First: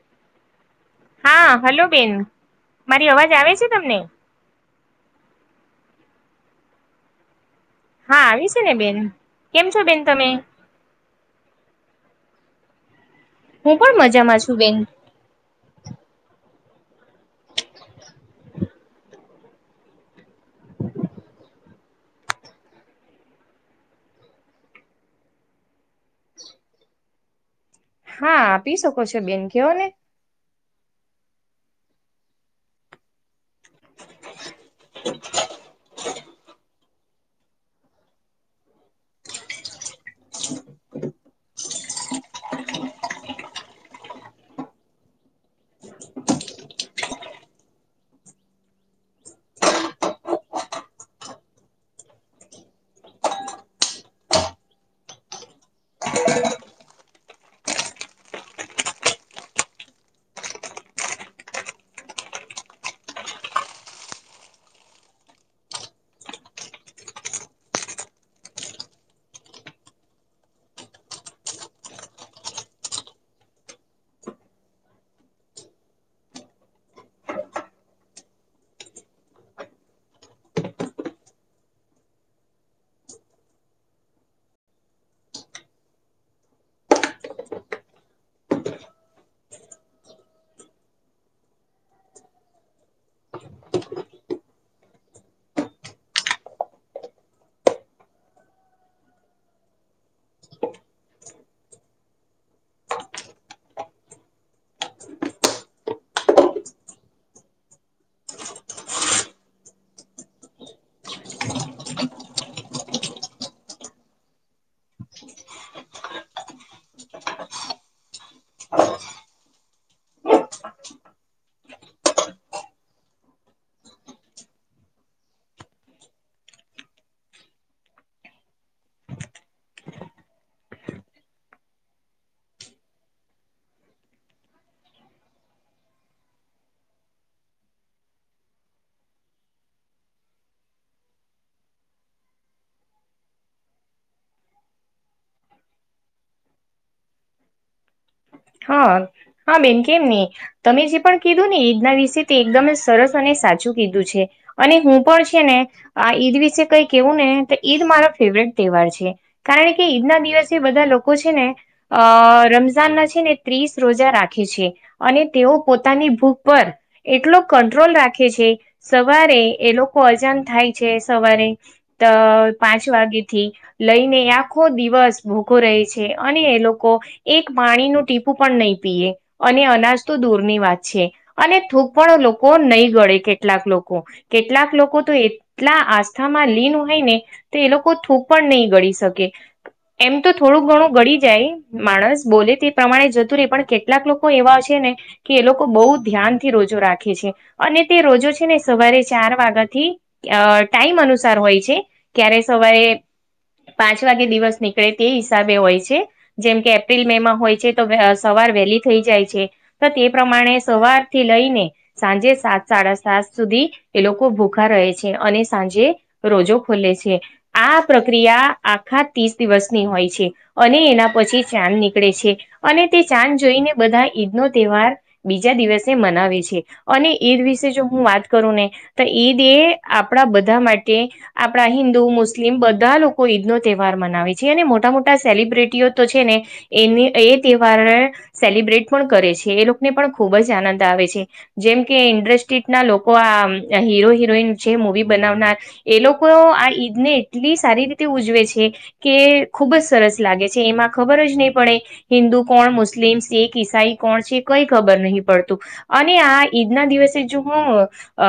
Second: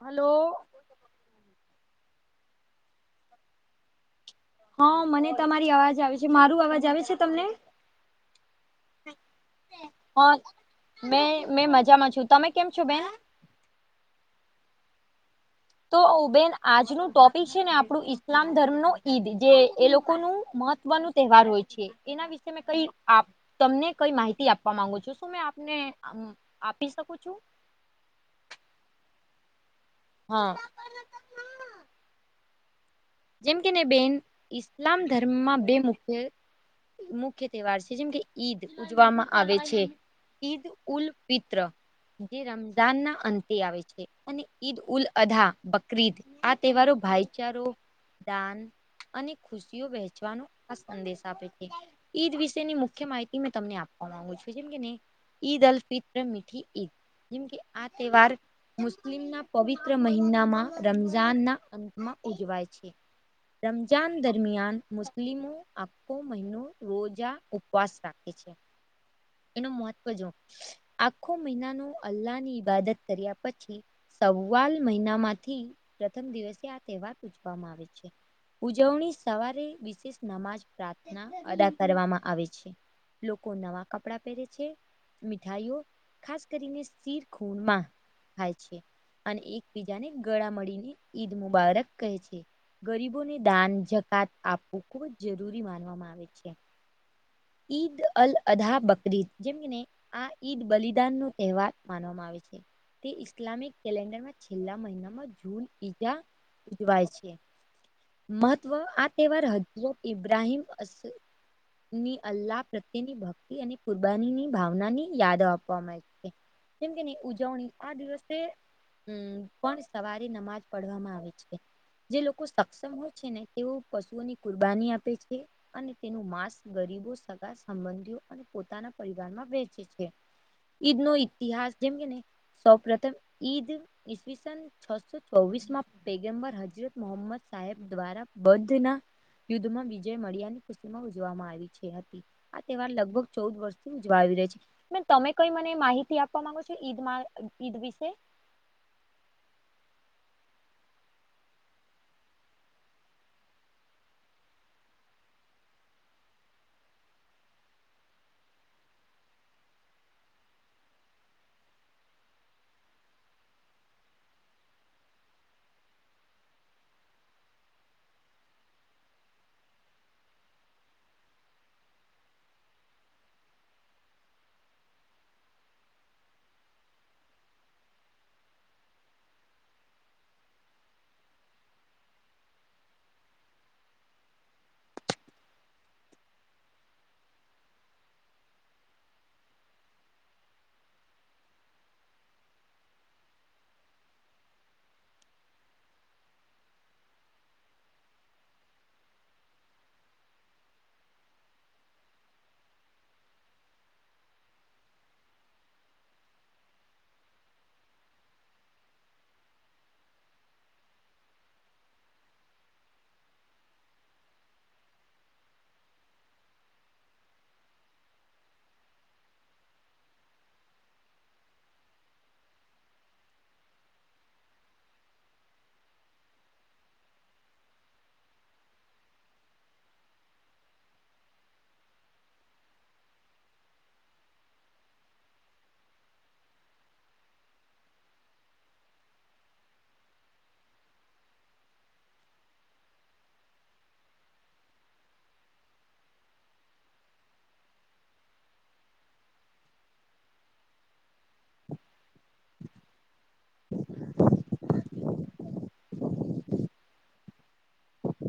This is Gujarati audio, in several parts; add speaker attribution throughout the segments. Speaker 1: હલો
Speaker 2: હા હલો બેન મારી અવાજ આવે છે તમને
Speaker 1: હા મને તમારી અવાજ આવે છે મારું અવાજ આવે છે તમને
Speaker 2: હા આવી છે ને બેન કેમ છો બેન તમે
Speaker 1: મે મેં મજામાં છું તમે કેમ છો બેન
Speaker 2: હું પણ મજામાં છું બેન
Speaker 1: તો ઉબેન આજનું ટોપિક છે ને આપણું ઈસ્લામ ધર્મ નું ઈદ જે એ લોકોનું મહત્વનું તહેવાર હોય છે એના વિ તમને ક માહિતી આપવા માંગુ છ શું મે આપને આપી શકું છું
Speaker 2: હા આપી શકો છો બેન કેવો ને
Speaker 1: હા જેમ કે ને બેન ઇસ્લામ ધર્મમાં બે મુખ્ય મુખ્ય તહેવાર છે જેમ કે ઈદ ઉજવામાં આવે છે ઈદ ઉલ ફિત્ર જે રમજાન ના અંતે આવે છે અને ઈદ ઉલ અધા બકરીદ આ તહેવારો ભાઈચારો દાન અને ખુશીઓ વહેચવાનો આ સંદેશ આપે છે ઈદ વિશેની મુખ્ય માહિતી મેં તમને આપવા માંગુ છું જેમ કે નહી ઈદ અલફિત્ર મીઠી ઈદ જેમકે આ તહેવાર મુસ્લિમના પવિત્ર મહિનામાં રમઝાનના અંતમાં ઉજવાય છે રમજાન દરમિયાન મુસ્લિમો આખો મહિનો રોજા ઉપવાસ રાખે છે. એનું મહત્વ જો આખો મહિના નો અલ્લાહની ઈબાદત કર્યા પછી સવાલ મહિના માંથી પ્રથમ દિવસે આ તહેવાર ઉજવામાં આવે છે. ઉજવણી સવારે વિશેષ નમાજ, પ્રાર્થના અદા કરવામાં આવે છે. લોકો નવા કપડા પહેરે છે. મીઠાઈઓ ખાસ કરીને શિર ખૂણમાં ખાય છે અને એકબીજા ને ગળા મળીને ઈદ મુબારક કહે છે. ગરીબોને દાન, જકાત આપવું ખુબ જ જરૂરી માનવામાં આવે છે. ઈદ અલ અધા બકરીદ જેમને આ ઈદ બલિદાન નો તહેવાર માનવામાં આવે છે. તે ઈસ્લામિક કેલેન્ડરમાં છેલ્લા મહિનામાં જૂન ઈજા ઉજવાય છે. મહત્વ આ તહેવાર હજરત ઇબ્રાહીમની અલ્લાહ પ્રત્યેની ભક્તિ અને કુરબાનીની ભાવનાની યાદો આપવામાં આવી છે. કેમ કે એની ઉજવણી આ દિવસે હમ્મ પણ સવારે નમાજ પઢવામાં આવે છે. જે લોકો સક્ષમ હોય છે ને તેઓ પશુઓની કુરબાની આપે છે. અને તેનું માંસ ગરીબો, સગા સંબંધીઓ અને પોતાના પરિવારમાં વેચે છે. ઈદ નો ઇતિહાસ જેમ કે ને સૌ પ્રથમ ઈદ ઈસવીસન છસો ચોવીસ માં પેગમબર હજરત મોહમ્મદ સાહેબ દ્વારા બદ્ધ ના યુદ્ધમાં વિજય મળ્યાની કુસ્તીમાં ઉજવામાં આવી છે. આ તહેવાર લગભગ ચૌદ વર્ષથી ઉજવા આવી રહ્યા છે. બેન તમે કઈ મને માહિતી આપવા માંગો છો ઈદ મા ઈદ વિશે.
Speaker 2: હા હા બેન કેમ ની. તમે જે પણ કીધું ને ઈદના વિશે તે એકદમ સરસ અને સાચું કીધું છે. અને હું પણ છે ને આ ઈદ વિશે કઈ કેવું ને તો ઈદ મારો ફેવરેટ તહેવાર છે. કારણ કે ઈદના દિવસે બધા લોકો છે ને અ રમઝાનના છે ને ત્રીસ રોજા રાખે છે અને તેઓ પોતાની ભૂખ પર એટલો કંટ્રોલ રાખે છે સવારે એ લોકો અજાન થાય છે સવારે તો પાંચ વાગેથી. લઈને આખો દિવસ ભૂખો રહે છે અને એ લોકો એક પાણીનું ટીપું ટીપું પણ નહીં પીએ અને અનાજ તો દૂરની વાત છે. અને થૂક પણ લોકો નહીં ગળે કેટલાક લોકો. કેટલાક લોકો તો એટલા આસ્થામાં લીન હોય ને તે એ લોકો થૂક પણ નહીં ગડી શકે. એમ તો થોડુંક ઘણું ઘડી જાય માણસ બોલે તે પ્રમાણે જતુ રેહ પણ કેટલાક લોકો એવા છે ને કે એ લોકો બહુ ધ્યાનથી રોજો રાખે છે અને તે રોજો છે ને સવારે ચાર વાગ્યાથી અ ટાઈમ અનુસાર હોય છે ક્યારે સવારે પાંચ વાગે દિવસ નીકળે તે હિસાબે હોય છે જેમ કે એપ્રિલ મે માં હોય છે. તો અ સવાર વહેલી થઈ જાય છે તો તે પ્રમાણે સવારથી લઈને સાંજે સાત સાડા સાત સુધી એ લોકો ભૂખા રહે છે અને સાંજે રોજો ખોલે છે. આ પ્રક્રિયા આખા ત્રીસ દિવસની હોય છે. અને એના પછી ચાંદ નીકળે છે અને તે ચાંદ જોઈને બધા ઈદ નો તહેવાર બીજા દિવસે મનાવે છે અને એ વિશે જો હું વાત કરું ને. તો ઈદ એ આપણા બધા માટે આપણા હિન્દુ, મુસ્લિમ બધા લોકો ઈદનો તહેવાર મનાવે છે અને મોટા-મોટા સેલિબ્રિટીઓ તો છે ને એની એ તહેવાર સેલિબ્રેટ પણ કરે છે એ લોકોને પણ ખૂબ જ આનંદ આવે છે. જેમ કે ઇન્ડસ્ટ્રીના લોકો આ હીરો, હિરોઈન છે મુવી બનાવનાર. એ લોકો આ ઈદને એટલી સારી રીતે ઉજવે છે. કે ખુબ જ સરસ લાગે છે એમાં ખબર જ નહી પડે, હિન્દુ કોણ, મુસ્લિમ, શીખ, ઈસાઈ કોણ છે કઈ ખબર નહી પડતું. અને આ ઈદ ના દિવસે જો હું અ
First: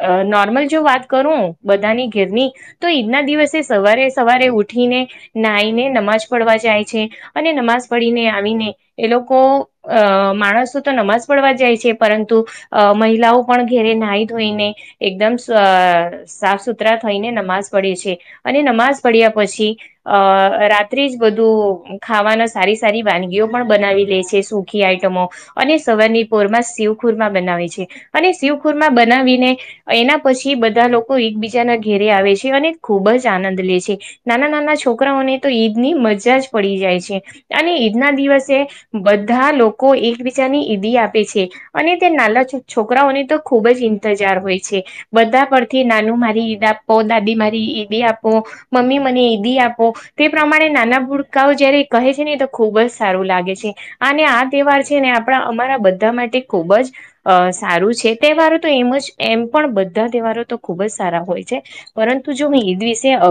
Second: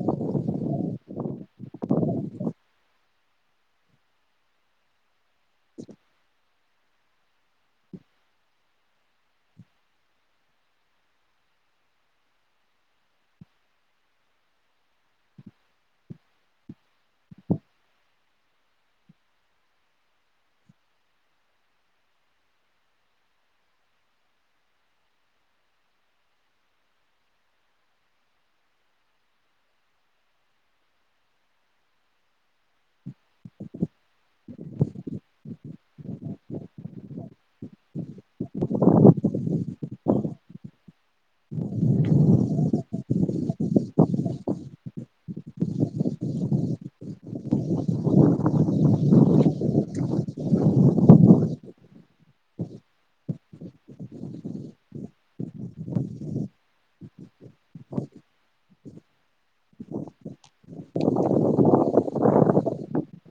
Speaker 2: અ નોર્મલ જો વાત કરું બધાની ઘેરની તો ઈદના દિવસે સવારે સવારે ઉઠીને નાઈને નમાજ પડવા જાય છે અને નમાઝ પડીને આવીને એ લોકો અ માણસ તો તો નમાજ પડવા જાય છે પરંતુ અ મહિલાઓ પણ ઘેરે નાહી ધોઈને એકદમ સાફ સુથરા થઈને નમાઝ પડે છે અને નમાઝ પડ્યા પછી અ રાત્રિ જ બધું ખાવાના સારી સારી વાનગીઓ પણ બનાવી લે છે સૂખી આઈટમો. અને સવારની પોરમાં શિવખુરમા બનાવે છે અને શિવખુરમા બનાવીને એના પછી બધા લોકો એકબીજાના ઘેરે આવે છે અને ખૂબ જ આનંદ લે છે. નાના નાના છોકરાઓને તો ઈદ ની મજા જ પડી જાય છે. અને ઈદના દિવસે બધા લોકો એકબીજા ની ઈદી આપે છે. અને તે નાના છોકરાઓની તો ખૂબ જ ઇંતજાર હોય છે. બધા પરથી નાનું મારી ઈદ આપો દાદી મારી ઈદ આપો. મમ્મી મને એદી આપો તે પ્રમાણે નાના ભુરકાઓ જયારે કહે ને તો ખુબ જ સારું લાગે છે અને આ તહેવાર છે ને આપણા અમારા બધા માટે ખૂબ જ અ સારું છે તહેવારો તો એમ જ એમ પણ બધા તહેવારો તો ખૂબ જ સારા હોય છે. પરંતુ જો ઈદ વિશે અ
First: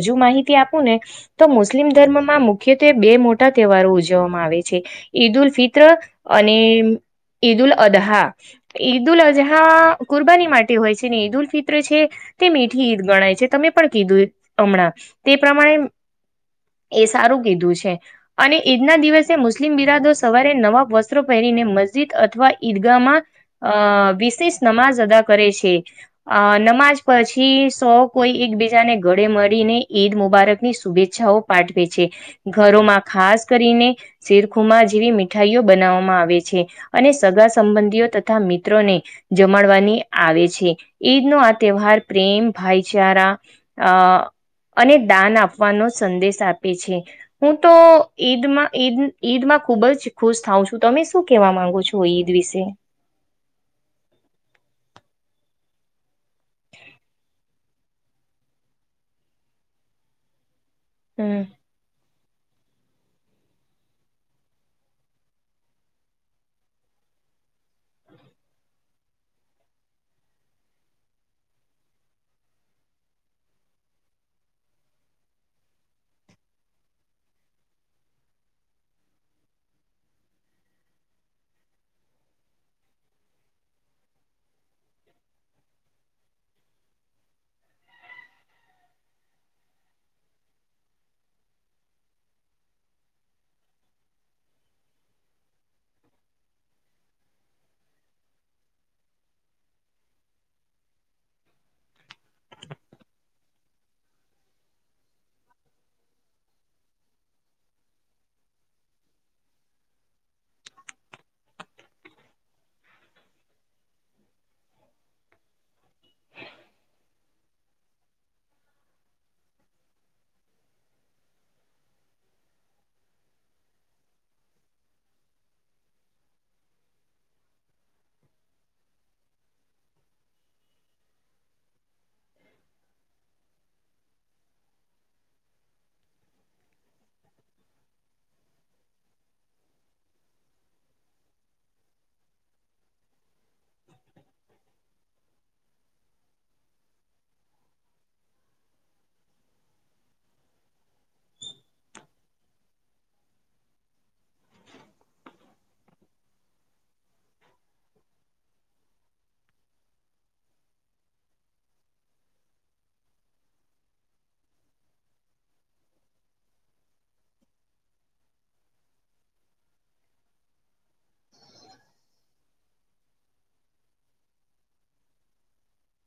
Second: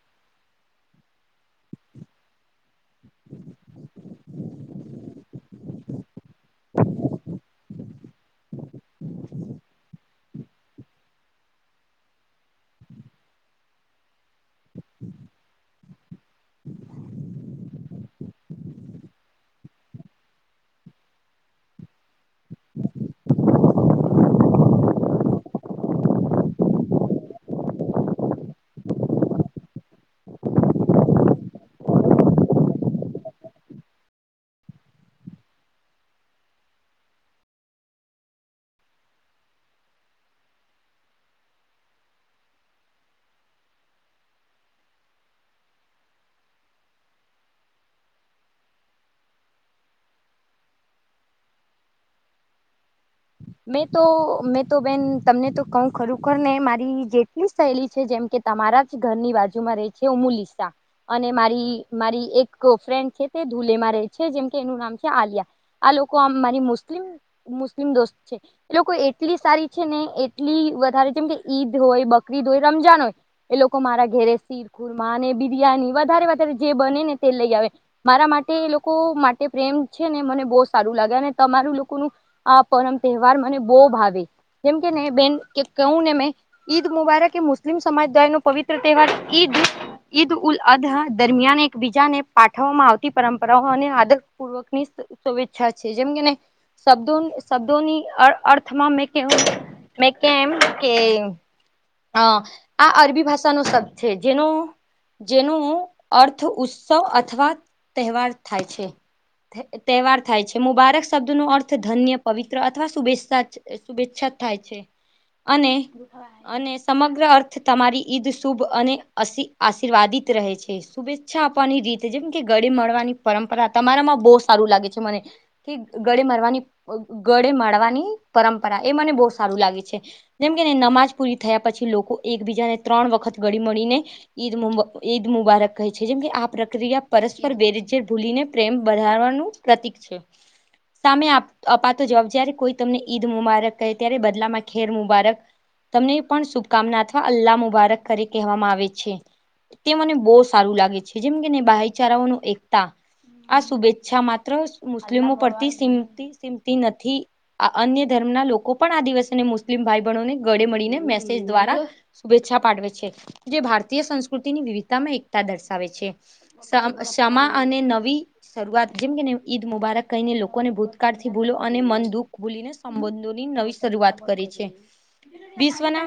Speaker 2: હજુ માહિતી આપું ને તો મુસ્લિમ ધર્મમાં મુખ્યત્વે બે મોટા તહેવારો ઉજવવામાં આવે છે, ઈદ ઉલ ફિત્ર અને ઈદ ઉલ અદહા. ઈદ ઉલ અજહા કુરબાની માટે હોય છે ને ઈદ ઉલ ફિત્ર છે તે મીઠી ઈદ ગણાય છે તમે પણ કીધું હમણાં તે પ્રમાણે એ સારું કીધું છે. અને ઈદના દિવસે મુસ્લિમ બિરાદો સવારે નવા વસ્ત્રો પહેરીને મસ્જિદ અથવા ઈદગાહમાં અ વિશેષ નમાજ અદા કરે છે. નમાજ પછી સૌ કોઈ એકબીજાને ગળે મળીને ઈદ મુબારકની શુભેચ્છાઓ પાઠવે છે. ઘરોમાં ખાસ કરીને શેરખુમા જેવી મીઠાઈઓ બનાવવામાં આવે છે. અને સગા સંબંધીઓ તથા મિત્રોને જમાડવાની આવે છે ઈદ નો આ તહેવાર પ્રેમ, ભાઈચારા અ અને દાન આપવાનો સંદેશ આપે છે. હું તો ઈદમાં ઈદ ઈદમાં ખુબ જ ખુશ થાઉં છું. તમે શું કેહેવા માંગો છો ઈદ વિશે?
Speaker 1: મેં તો મેં તો બેન તમને તો કઉ ખરેખર ને મારી જેટલી શૈલી છે જેમ કે તમારા જ ઘરની બાજુમાં રહે છે મુલિસા અને
Speaker 2: હમ
Speaker 1: મારી મારી એક ફ્રેન્ડ છે તે ધૂલેમાં રહે છે જેમ કે એનું નામ છે આલિયા. આ લોકો આ મારી મુસ્લિમ મુસ્લિમ દોસ્ત છે. એ લોકો એટલી સારી છે ને એટલી વધારે જેમ કે ઈદ હોય, બકરીદ હોય, રમજાન હોય એ લોકો મારા ઘેરે શિરખુરમા, બિરિયાની વધારે વધારે જે બને ને તે લઈ આવે. મારા માટે એ લોકો માટે પ્રેમ છે ને મને બહુ સારું લાગે અને તમારું લોકોનું આ પરમ તહેવાર મને બહુ ભાવી. જેમ કે ને બેન કે કહું ને મેં ઈદ મુબારક એ મુસ્લિમ સમાજ દ્વાય નો પવિત્ર તહેવાર ઈદ ઈદ ઉલ અદ દરમિયાન એકબીજાને પાઠવવામાં આવતી પરંપરાઓ અને આદરપૂર્વક ની શુભેચ્છા છે. જેમ કેને શબ્દો શબ્ દોની અ અર્થમાં મે કે મે કેમ કે હા આ અરબી ભાષાનો શબ્દ છે જેનો જેનો અર્થ ઉત્સવ અથવા તહેવાર થાય છે. તહેવાર થાય છે, મુબારક શબ્દ નો અર્થ ધન્ય પવિત્ર અથવા શુભેચ્છા શુભેચ્છા થાય છે, અને અને સમગ્ર અર્થ તમારી ઈદ શુભ અને અશી આશીર્વાદિત રહે છે શુભચ્છ ઈચ્છા આપવાની રીતે જેમ કે ગળી મળવાની પરંપરા તમારામાં બહુ સારું લાગે છે મને કે ગળે મારવાની ગળે મારવાની પરંપરા એ મને બહુ સારું લાગે છે. જેમ કે નમાજ પૂરી થયા પછી લોકો એકબીજાને ત્રણ વખત ગડી મળીને ઈદ ઈદ મુબારક કહે છે જેમ કે આ પ્રક્રિયા પરસ્પર બેરજયર ભૂલીને પ્રેમ બંધાવાનું પ્રતીક છે, સામે આપ અપાતો જવાબ જયારે કોઈ તમને ઈદ મુબારક કહે ત્યારે બદલામાં ખેર મુબારક તમને પણ શુભકામના અથવા અલ્લાહ મુબારક કરી કહેવામાં આવે છે. તે મને બહુ સારું લાગે છે જેમ કેને ભાઈચારાઓ નુ એકતા આ શુભેચ્છા માત્ર મુસ્લિમો પરથીતી સિમતી સિમતી નથી. આ અન્ય ધર્મ ના લોકો પણ આ દિવસેને મુસ્લિમ ભાઈ બણને ગળે મળીને મેસેજ દ્વારા શુભેચ્છા પાઠવે છે જે ભારતીય સંસ્કૃતિની વિવિધતામાં એકતા દર્શાવે છે. સ સમા અને નવી શરૂઆત જેમ કેને ઈદ મુબારક કહીને લોકોને ભૂત ર થી ભૂલો અને મન દુઃખ ભૂલીને સંબંધોની નવી શરૂઆત કરી છે. વિશ્વના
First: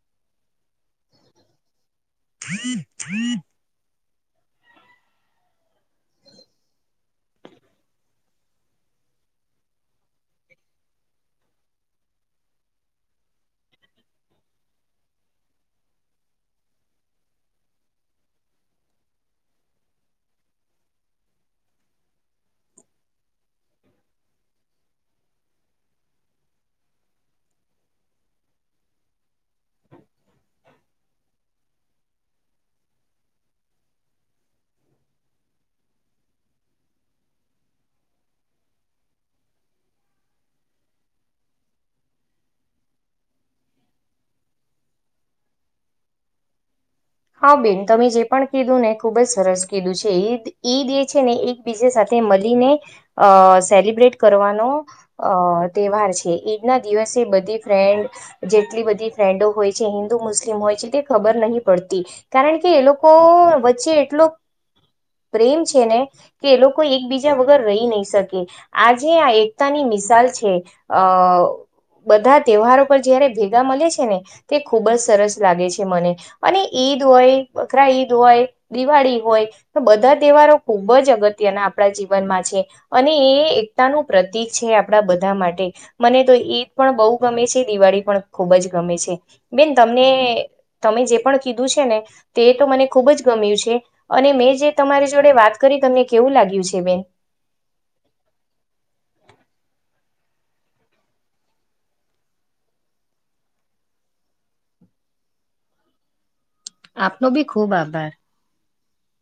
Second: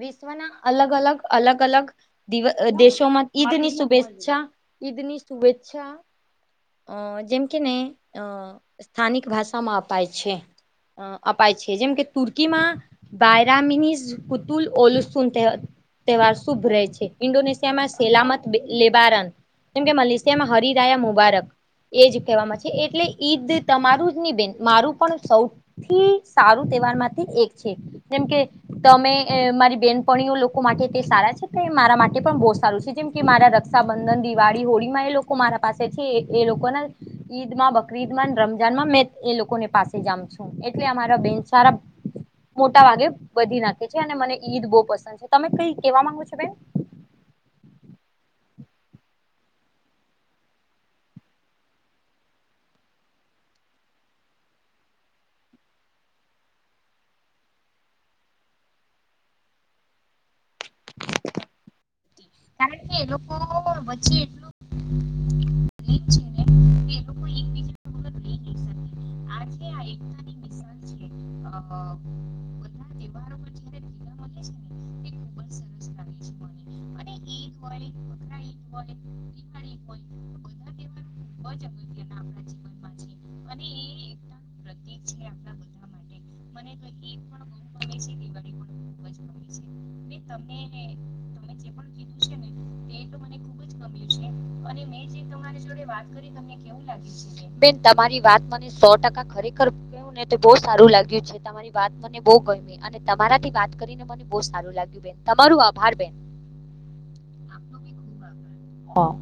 Speaker 1: વિશ્વના અલગ અલગ અલગ અલગ દિવ દેશોમાં ઈદ ની શુભેચ્છા ઈદ ની શુભેચ્છા અ જેમ કે ને અ સ્થાનિક ભાષામાં અપાય છે. અ અપાય છે જેમ કે તુર્કીમાં બાયરા મિનીઝ કુતુલ ઓલુસુનતેહ તહેવાર શુભ રહે છે ઇન્ડોનેશિયામાં સેલામત લેબારન જેમ કે મલેશિયામાં હરિરાયા મુબારક એજ કહેવામાં છે એટલે ઈદ તમારું જ ની બેન મારું પણ સૌથી સારું તહેવાર માંથી એક છે જેમ કે તમે મારી બેનપણીઓ લોકો માટે તે સારા છે તે મારા માટે પણ બહુ સારું છે. જેમ કે મારા રક્ષાબંધન, દિવાળી, હોળી માં એ લોકો મારા પાસે છે એ લોકો ના ઈદમાં બકરીદમાં રમ રમજાન માં એ લોકોની પાસે જામ છું એટલે અમારા બેન સારા મોટા ભાગે બધી નાખે છે, અને મને ઈદ બહુ પસંદ છે તમે કઈ કેવા માંગો છો બેન
Speaker 2: હા બેન તમે જે પણ કીધું ને ખુબ જ સરસ કીધું છે, ઈદ ઈદ એ છે ને એક બીજે સાથે મળીને અ સેલિબ્રેટ કરવાનો અ તહેવાર છે ઈદ ના દિવસે બધી ફ્રેન્ડ જેટલી બધી ફ્રેન્ડો હોય છે, હિન્દુ મુસ્લિમ હોય છે તે ખબર નહીં પડતી કારણ કે એ લોકો વચ્ચે એટલો પ્રેમ છે ને કે એ લોકો એકબીજા વગર રહી નહી શકે આજે આ એકતાની મિસાલ છે, અ બધા તહેવારો પર જયારે ભેગા મળે છે ને તે ખૂબ જ સરસ લાગે છે મને અને ઈદ હોય, બખરા ઈદ હોય, દિવાળી હોય, તો બધા તહેવારો ખૂબ જ અગત્ય આપણા જીવનમાં છે અને એ એકતાનું પ્રતિક છે આપણા બધા માટે મને તો ઈદ પણ બહુ ગમે છે, દિવાળી પણ ખૂબ જ ગમે છે. બેન તમને તમે જે પણ કીધું છે ને તે તો મને ખુબ જ ગમ્યું છે, અને મેં જે તમારી જોડે વાત કરી તમને કેવું લાગ્યું છે બેન
Speaker 1: બેન તમારી વાત મને સો ટકા ખરેખર ને તો બહ સારું લાગ્યું છે તમારી વાત મને બહુ ગમે અને તમારાથી વાત કરીને મને બહુ સારું લાગ્યું બેન તમારું આભાર બેન.
Speaker 2: આપનો ભી ખુબ આભાર.
Speaker 1: હા.